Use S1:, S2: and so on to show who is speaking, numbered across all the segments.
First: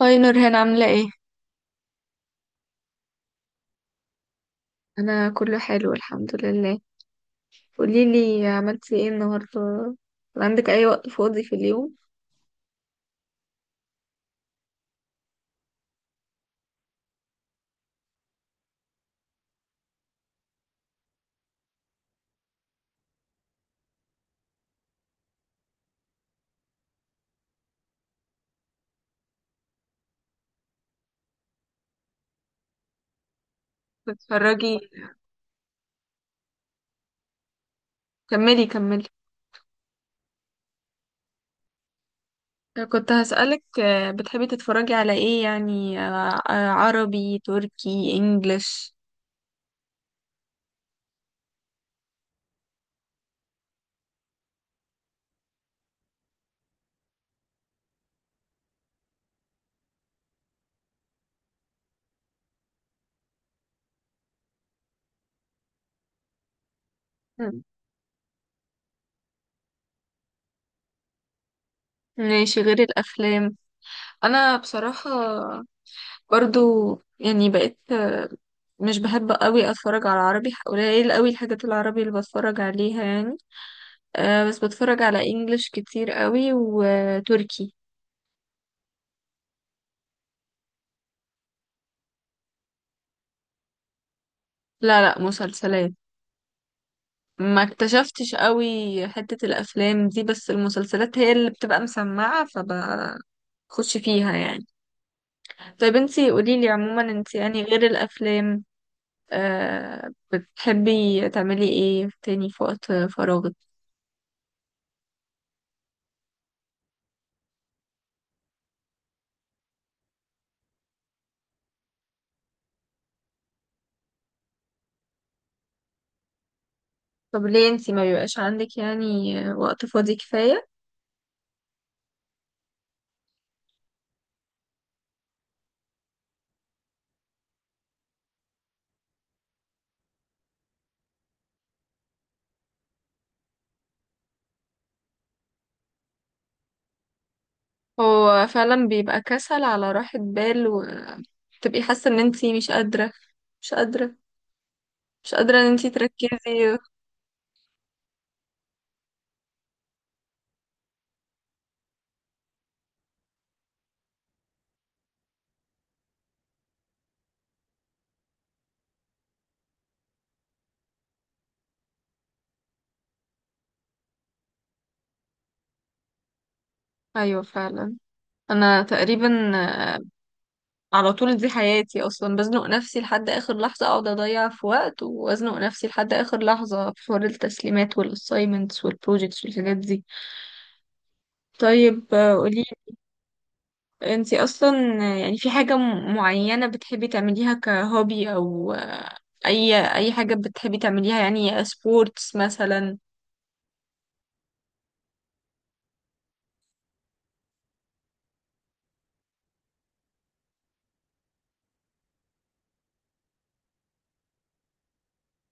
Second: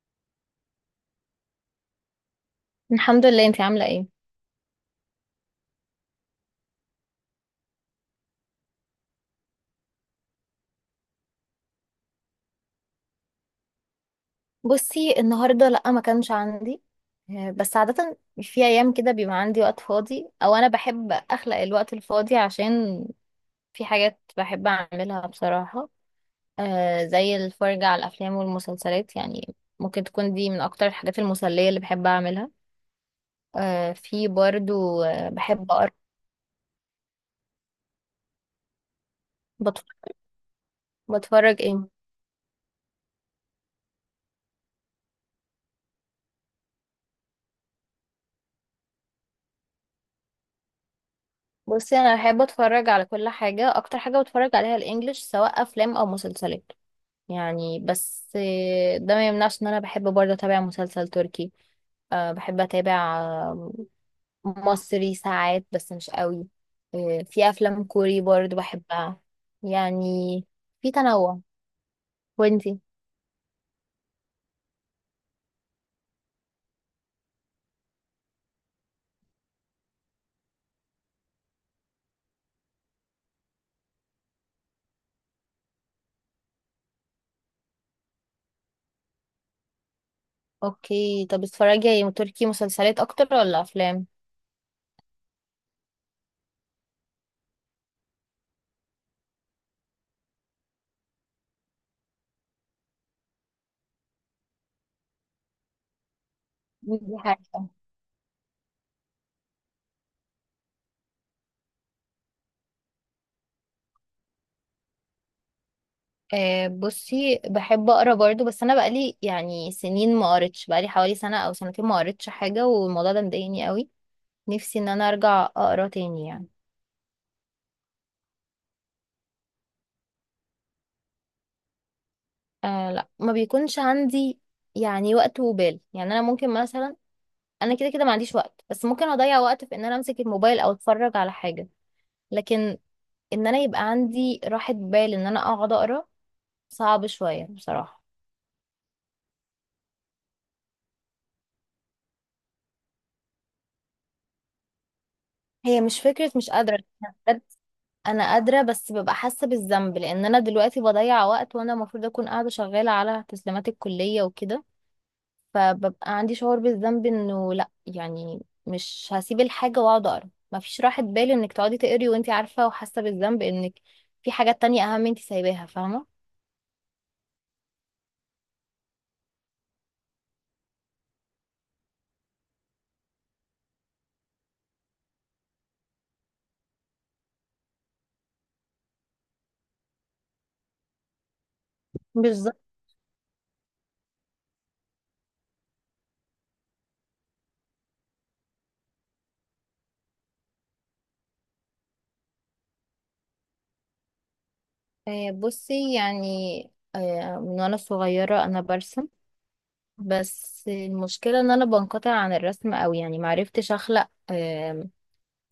S1: هاي نورهان عاملة ايه؟
S2: الحمد لله، انتي عاملة ايه؟
S1: أنا كله حلو الحمد لله. قوليلي عملتي ايه النهاردة؟ عندك أي وقت فاضي في اليوم؟
S2: بصي النهاردة لأ، ما كانش عندي. بس عادة في أيام كده بيبقى عندي وقت فاضي أو أنا بحب أخلق الوقت الفاضي، عشان في حاجات بحب أعملها بصراحة. زي الفرجة على الأفلام والمسلسلات يعني. ممكن تكون دي من أكتر الحاجات المسلية اللي بحب أعملها. في
S1: بتتفرجي،
S2: برضو، بحب أقرأ.
S1: كملي.
S2: بتف- بتفرج ايه؟
S1: كنت هسألك، بتحبي تتفرجي على ايه؟ يعني عربي، تركي، انجليش؟
S2: بصي أنا بحب أتفرج على كل حاجة، أكتر حاجة بتفرج عليها الإنجليش سواء أفلام أو مسلسلات يعني. بس ده ما يمنعش ان انا بحب برضه اتابع مسلسل تركي. بحب اتابع مصري ساعات بس مش قوي. في
S1: مم.
S2: افلام كوري برضه بحبها يعني. في تنوع.
S1: ماشي، غير
S2: وانتي؟
S1: الأفلام أنا بصراحة برضو يعني بقيت، مش بحب قوي أتفرج على عربي، قليل قوي الحاجات العربي اللي بتفرج عليها يعني. أه بس بتفرج على انجلش كتير قوي وتركي.
S2: اوكي، طب بتتفرجي تركي مسلسلات اكتر ولا افلام؟
S1: لا, مسلسلات. ما اكتشفتش قوي حتة الافلام دي، بس المسلسلات هي اللي بتبقى مسمعة فبخش فيها يعني. طيب انتي قوليلي، عموما
S2: دي
S1: انتي يعني
S2: حاجة.
S1: غير الافلام، أه بتحبي تعملي ايه تاني في وقت فراغك؟
S2: بصي بحب اقرا برضه، بس انا بقالي يعني سنين ما قريتش، بقالي حوالي سنة او سنتين ما قريتش حاجة، والموضوع ده مضايقني قوي. نفسي ان انا ارجع اقرا تاني يعني.
S1: طب ليه انتي ما بيبقاش عندك يعني وقت فاضي كفاية؟
S2: آه لا، ما بيكونش عندي يعني وقت وبال. يعني انا ممكن مثلا، انا كده كده ما عنديش وقت، بس ممكن اضيع وقت في ان انا امسك الموبايل او اتفرج على حاجة، لكن ان انا يبقى عندي راحة بال ان انا اقعد اقرا صعب شوية بصراحة.
S1: هو فعلا بيبقى كسل على راحة بال، وتبقي حاسة ان انتي مش قادرة, مش قادرة ان
S2: هي
S1: انتي
S2: مش فكرة مش قادرة،
S1: تركزي.
S2: أنا بجد انا قادرة، بس ببقى حاسة بالذنب لان انا دلوقتي بضيع وقت وانا المفروض اكون قاعدة شغالة على تسليمات الكلية وكده. فببقى عندي شعور بالذنب انه لا يعني، مش هسيب الحاجة واقعد اقرا. مفيش راحة بال انك تقعدي تقري وانت عارفة وحاسة بالذنب انك في حاجات تانية اهم انت سايباها، فاهمة؟
S1: ايوه فعلا. انا تقريبا، آه، على طول دي حياتي اصلا، بزنق نفسي لحد اخر لحظة، اقعد اضيع في وقت وازنق نفسي لحد اخر لحظة في حوار التسليمات والاسايمنتس والبروجيكتس والحاجات دي. طيب
S2: بالظبط.
S1: قولي، انتي اصلا، يعني في حاجة معينة بتحبي تعمليها كهوبي؟ او اي اي حاجة بتحبي تعمليها يعني، سبورتس مثلا؟
S2: بصي يعني، من وانا صغيرة انا برسم، بس المشكلة ان انا بنقطع عن الرسم اوي. يعني معرفتش اخلق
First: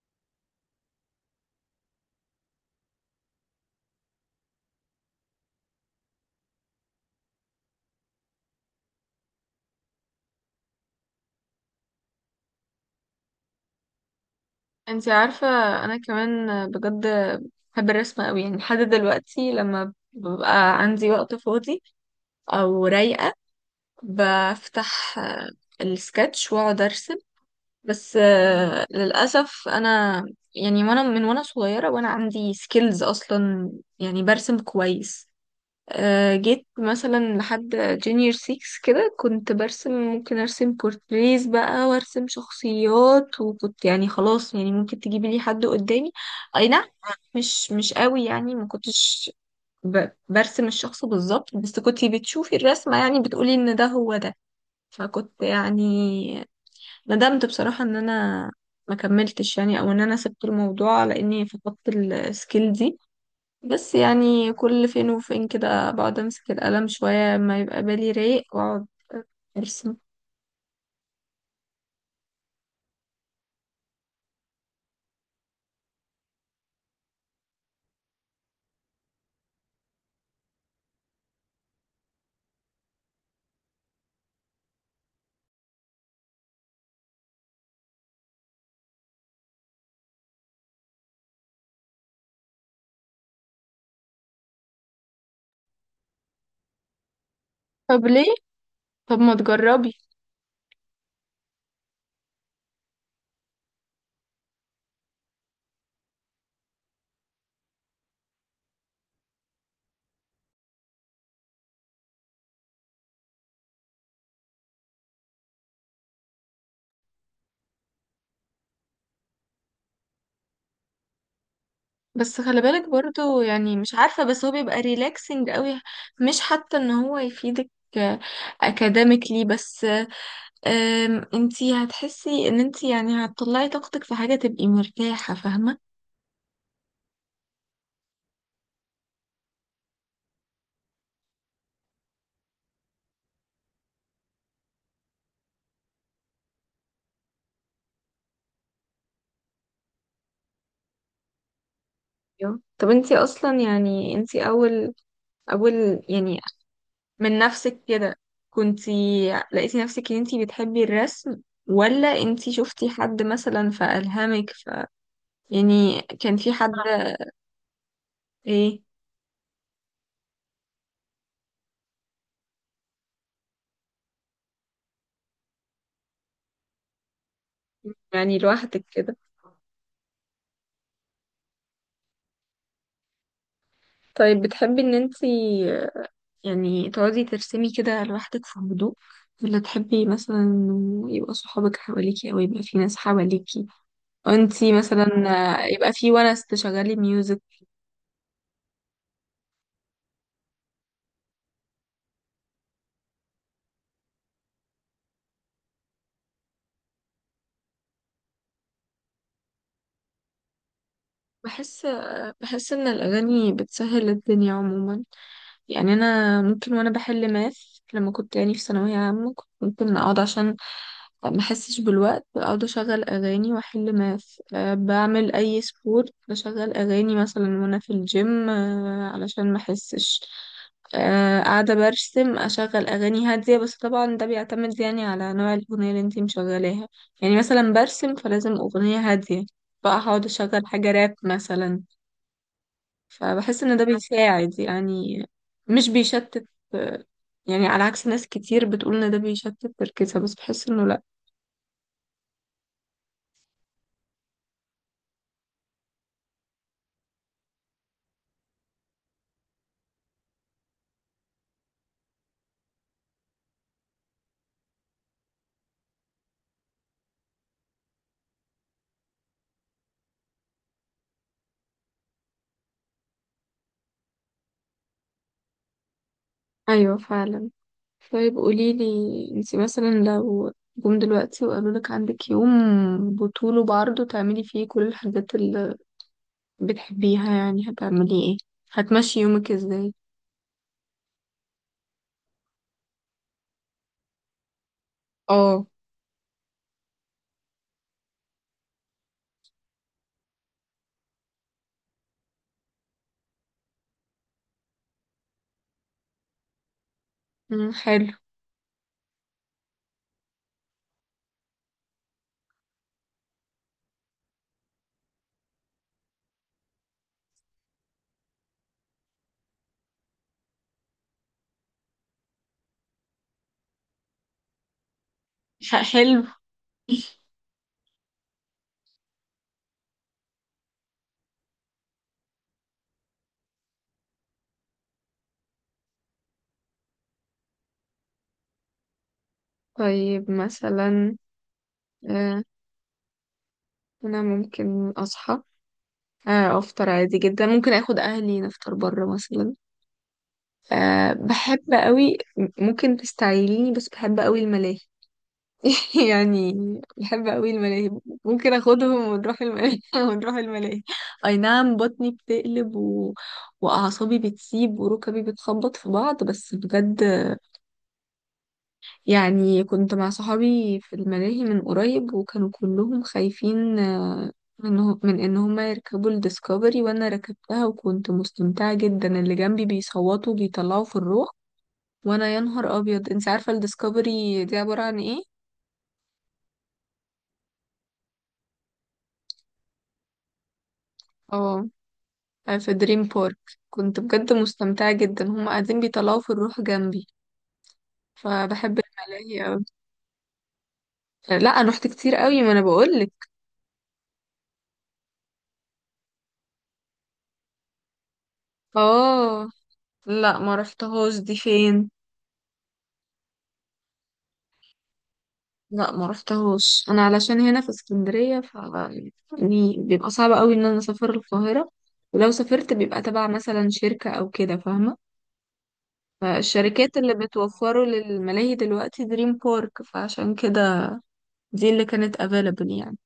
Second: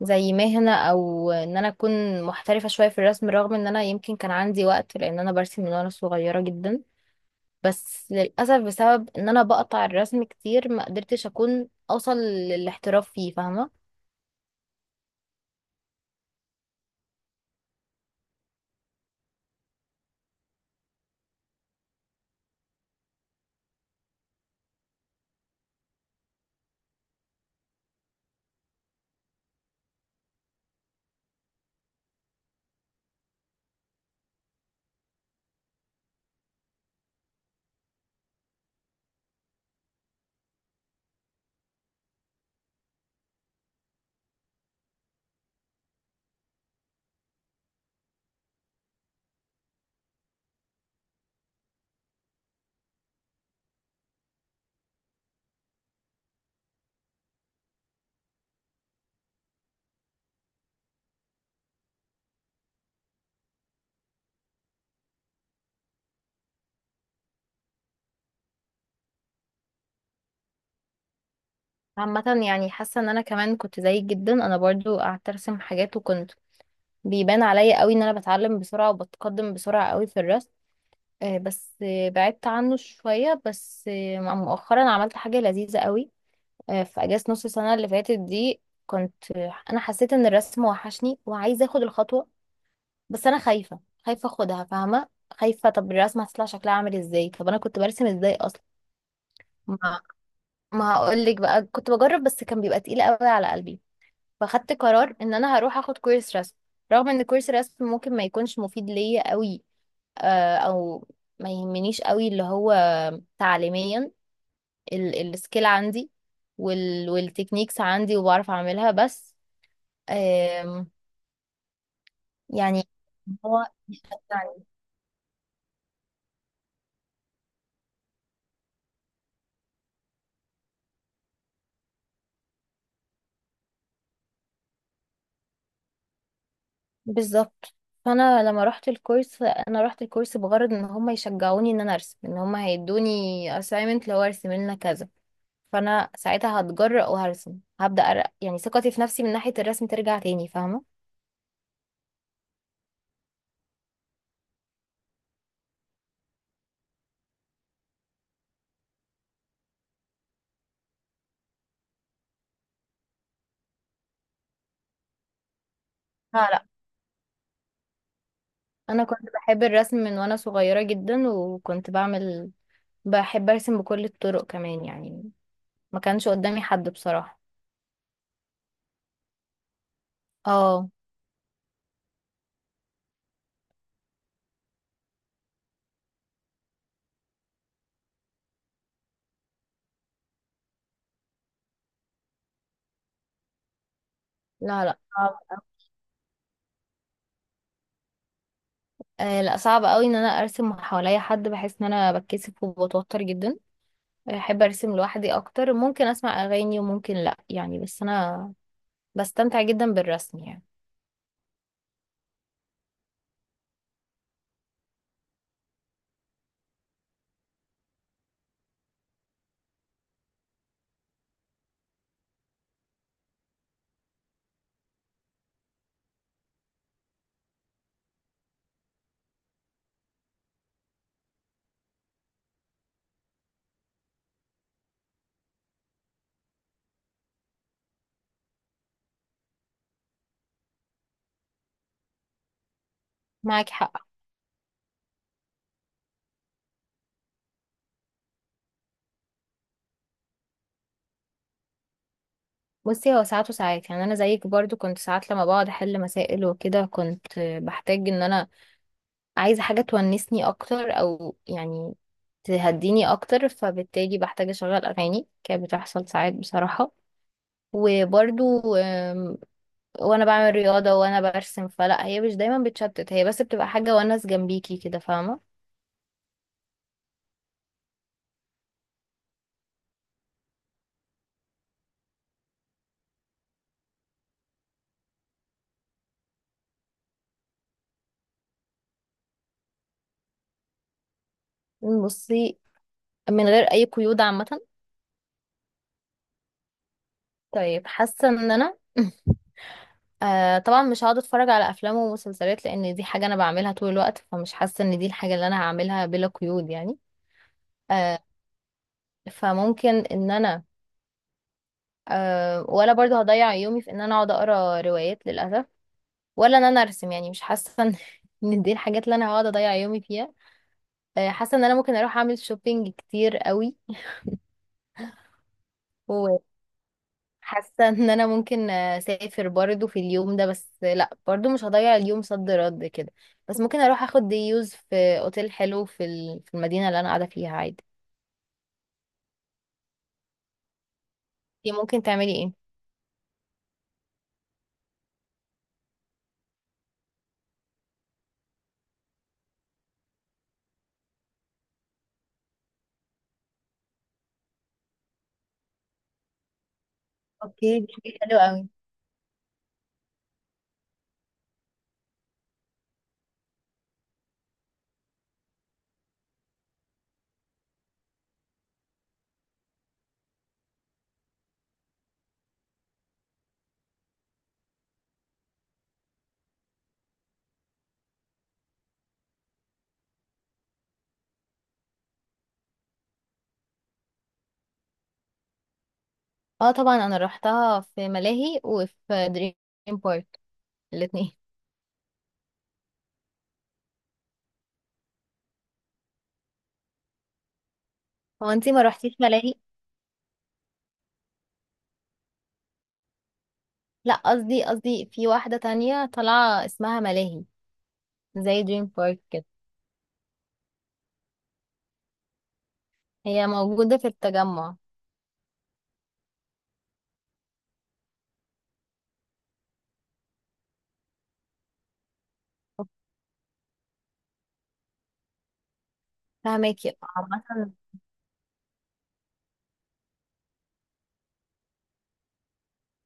S2: زي مهنة او ان انا اكون محترفة شوية في الرسم، رغم ان انا يمكن كان عندي وقت لان انا برسم من وانا صغيرة جدا. بس للأسف بسبب ان انا بقطع الرسم كتير ما قدرتش اكون اوصل للاحتراف فيه، فاهمة؟
S1: انتي عارفة، انا كمان بجد بحب الرسم قوي، يعني لحد دلوقتي لما ببقى عندي وقت فاضي او رايقة، بفتح، السكتش واقعد ارسم. بس للأسف انا، يعني وانا من وانا صغيرة وانا عندي سكيلز اصلا، يعني برسم كويس. جيت مثلا لحد جونيور 6 كده كنت برسم، ممكن ارسم بورتريز بقى وارسم شخصيات، وكنت يعني خلاص، يعني ممكن تجيبي لي حد قدامي، اي نعم مش قوي يعني، ما كنتش برسم الشخص بالظبط، بس كنت بتشوفي الرسمة يعني بتقولي ان ده هو ده. فكنت يعني ندمت بصراحة ان انا ما كملتش يعني، او ان انا سبت الموضوع لاني فقدت السكيل دي. بس يعني كل فين وفين كده بقعد امسك القلم شوية ما يبقى بالي رايق واقعد ارسم.
S2: عامة يعني حاسة ان انا كمان كنت زيك جدا. انا برضو قعدت ارسم حاجات وكنت بيبان عليا قوي ان انا بتعلم بسرعة وبتقدم بسرعة قوي في الرسم. بس بعدت عنه شوية. بس مؤخرا عملت حاجة لذيذة قوي. في اجازة نص السنة اللي فاتت دي كنت انا حسيت ان الرسم وحشني وعايزة اخد الخطوة، بس انا خايفه. خايفه اخدها، فاهمه؟ خايفه طب الرسمه هتطلع شكلها عامل ازاي، طب انا كنت
S1: طب
S2: برسم
S1: ليه؟
S2: ازاي اصلا.
S1: طب ما تجربي.
S2: ما ما هقول لك بقى، كنت بجرب بس كان بيبقى تقيل قوي على قلبي. فاخدت قرار ان انا هروح اخد كورس رسم، رغم ان كورس رسم ممكن ما يكونش مفيد ليا قوي، او ما يهمنيش قوي، اللي هو تعليميا السكيل عندي والتكنيكس عندي وبعرف اعملها، بس آم،
S1: بس خلي بالك
S2: يعني
S1: برضو،
S2: هو
S1: يعني مش عارفة، بس هو بيبقى ريلاكسنج قوي. مش حتى ان هو يفيدك اكاديميكلي بس، انتي هتحسي ان انتي يعني هتطلعي طاقتك في حاجة تبقي مرتاحة، فاهمة؟
S2: بالظبط. فانا لما رحت الكورس، انا رحت الكورس بغرض ان هم يشجعوني ان انا ارسم، ان هم هيدوني assignment لو ارسم لنا كذا، فانا ساعتها هتجرأ وهرسم، هبدأ يعني ثقتي في نفسي من ناحية الرسم ترجع تاني، فاهمة؟
S1: أيوة. طب انتي اصلا يعني انتي، اول يعني، من نفسك كده كنتي لقيتي نفسك ان انتي بتحبي الرسم؟ ولا انتي شفتي حد مثلا فألهمك؟ ف يعني كان
S2: لا
S1: في
S2: لا،
S1: حد؟ ايه؟
S2: انا كنت بحب الرسم من وانا صغيرة جدا وكنت بعمل، بحب ارسم بكل الطرق كمان يعني. ما كانش قدامي حد بصراحة.
S1: يعني لوحدك كده.
S2: اه.
S1: طيب بتحبي ان انتي يعني تقعدي ترسمي كده لوحدك في هدوء؟ ولا تحبي مثلا انه يبقى صحابك حواليكي، او يبقى في ناس حواليكي وانتي
S2: لا لا
S1: مثلا
S2: صعب أوي.
S1: يبقى في ونس تشغلي ميوزك؟
S2: آه لا، صعب قوي ان انا ارسم حواليا حد، بحس ان انا بتكسف وبتوتر جدا. احب ارسم لوحدي اكتر، ممكن اسمع اغاني وممكن لا يعني، بس انا بستمتع جدا بالرسم يعني.
S1: بحس بحس ان الاغاني بتسهل الدنيا عموما. يعني انا ممكن وانا بحل ماث، لما كنت يعني في ثانويه عامه، كنت ممكن اقعد عشان ما احسش بالوقت اقعد اشغل اغاني واحل ماث. أه بعمل اي سبورت بشغل اغاني مثلا وانا في الجيم أه علشان ما احسش. أه قاعده برسم اشغل اغاني هاديه. بس طبعا ده بيعتمد يعني على نوع الاغنيه اللي انتي مشغلاها. يعني مثلا برسم فلازم اغنيه هاديه، بقى هقعد اشغل حاجه راب مثلا. فبحس
S2: معاك
S1: ان ده
S2: حق.
S1: بيساعد يعني، مش بيشتت. يعني على عكس ناس كتير بتقول ان ده بيشتت تركيزها، بس بحس انه لا.
S2: بصي هو ساعات وساعات. يعني انا زيك برضو، كنت ساعات لما بقعد احل مسائل وكده كنت بحتاج ان انا عايزه حاجه تونسني اكتر او يعني تهديني اكتر، فبالتالي بحتاج اشغل اغاني. كانت بتحصل ساعات بصراحه. وبرضو وانا بعمل رياضه وانا برسم، فلا هي مش دايما بتشتت، هي بس بتبقى حاجه ونس جنبيكي كده، فاهمه؟
S1: ايوه فعلا. طيب قوليلي، انتي مثلا لو جم دلوقتي وقالولك عندك يوم بطوله بعرضه تعملي فيه كل الحاجات اللي بتحبيها، يعني هتعملي ايه؟ هتمشي يومك ازاي؟
S2: بصي من غير اي قيود عامه؟
S1: اه.
S2: طيب حاسه ان انا آه طبعا مش هقعد اتفرج على افلام ومسلسلات لان دي حاجه انا بعملها طول الوقت، فمش حاسه ان دي الحاجه اللي انا هعملها بلا قيود يعني.
S1: مم، حلو.
S2: آه، فممكن ان انا، آه ولا برضو هضيع يومي في ان انا اقعد اقرا روايات للاسف، ولا ان انا ارسم، يعني مش حاسه ان إن دي الحاجات اللي انا هقعد اضيع يومي فيها. آه، حاسه ان انا ممكن اروح اعمل شوبينج كتير قوي.
S1: حلو.
S2: حاسه ان انا ممكن اسافر برضو في اليوم ده، بس لا برضو مش هضيع اليوم صد رد كده، بس ممكن اروح اخد ديوز في اوتيل حلو في في المدينه اللي انا قاعده فيها عادي.
S1: طيب مثلا،
S2: دي ممكن تعملي
S1: آه،
S2: ايه؟
S1: انا ممكن اصحى، افطر عادي جدا، ممكن اخد اهلي نفطر بره مثلا. أه بحب قوي، ممكن تستعيليني بس بحب قوي الملاهي. يعني بحب قوي
S2: اوكي
S1: الملاهي،
S2: دي حاجة حلوة
S1: ممكن
S2: قوي.
S1: اخدهم ونروح الملاهي. ونروح الملاهي، اي نعم بطني بتقلب و... واعصابي بتسيب وركبي بتخبط في بعض، بس بجد يعني، كنت مع صحابي في الملاهي من قريب وكانوا كلهم خايفين، من من ان هما يركبوا الديسكفري، وانا ركبتها وكنت مستمتعة جدا، اللي جنبي بيصوتوا بيطلعوا في الروح، وانا يا نهار ابيض. انت عارفة الديسكفري دي عبارة عن ايه؟
S2: اه طبعا، انا روحتها في ملاهي وفي دريم بارك الاتنين.
S1: اه في دريم بارك كنت بجد مستمتعة جدا، هما قاعدين بيطلعوا في الروح جنبي.
S2: هو انتي
S1: فبحب
S2: ما روحتيش
S1: الملاهي
S2: ملاهي؟
S1: اوي. لا انا رحت كتير قوي، ما انا بقولك.
S2: لا، قصدي في واحده تانية طالعه اسمها ملاهي، زي دريم بارك كده.
S1: اه لا ما رحتهاش، دي فين؟
S2: هي موجوده في التجمع.
S1: لا ما رحتهوش انا، علشان هنا في اسكندريه، ف يعني بيبقى صعب قوي ان انا اسافر القاهره، ولو سافرت بيبقى تبع مثلا شركه او كده، فاهمه؟ فالشركات
S2: فهماكي؟
S1: اللي
S2: عامة
S1: بتوفره للملاهي دلوقتي دريم بارك، فعشان كده دي اللي كانت available يعني.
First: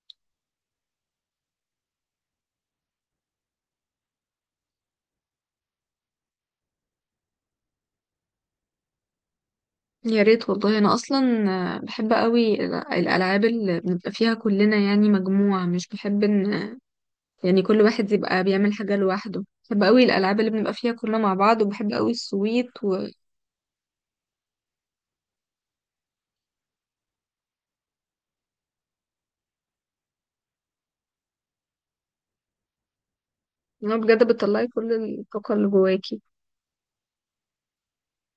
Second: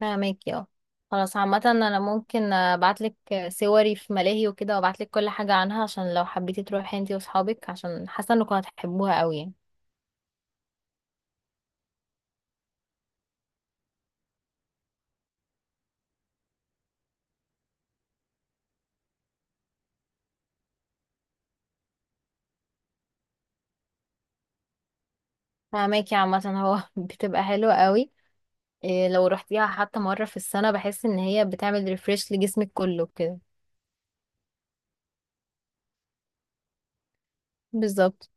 S2: فاهمك، اه. خلاص عامة انا ممكن ابعتلك صوري في ملاهي وكده وابعتلك كل حاجة عنها، عشان لو حبيتي تروحي انتي واصحابك، عشان حاسة انكم هتحبوها قوي يعني.
S1: يا ريت والله. انا اصلا بحب قوي الالعاب اللي بنبقى فيها كلنا، يعني مجموعه، مش بحب ان يعني كل واحد يبقى بيعمل حاجه لوحده. بحب قوي الالعاب اللي بنبقى فيها كلنا مع بعض، وبحب قوي السويت.
S2: فاهمك. يا عامة هو بتبقى حلوة قوي. إيه لو رحتيها حتى مرة في السنة، بحس ان هي بتعمل ريفريش لجسمك كله كده.
S1: هو بجد بتطلعي كل الطاقة اللي جواكي.
S2: بالظبط.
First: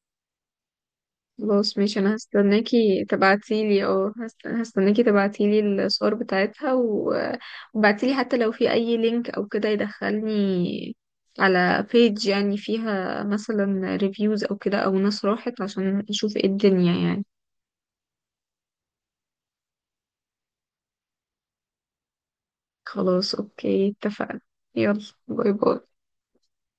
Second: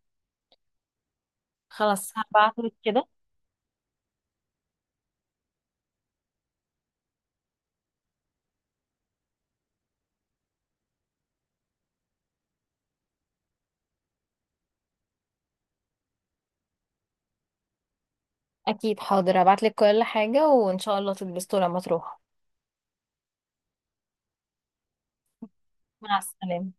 S1: خلاص ماشي،
S2: خلاص
S1: انا
S2: هبعتلك
S1: هستناكي
S2: كده.
S1: تبعتيلي، اه هستناكي تبعتيلي الصور بتاعتها و... وبعتيلي حتى لو في اي لينك او كده يدخلني على بيج يعني فيها مثلا ريفيوز او كده، او ناس راحت، عشان اشوف ايه الدنيا يعني.
S2: اكيد، حاضر هبعتلك كل حاجة، وان شاء الله تتبسطوا لما تروحوا.
S1: خلاص اوكي، اتفقنا. يلا، باي باي.
S2: مع السلامة.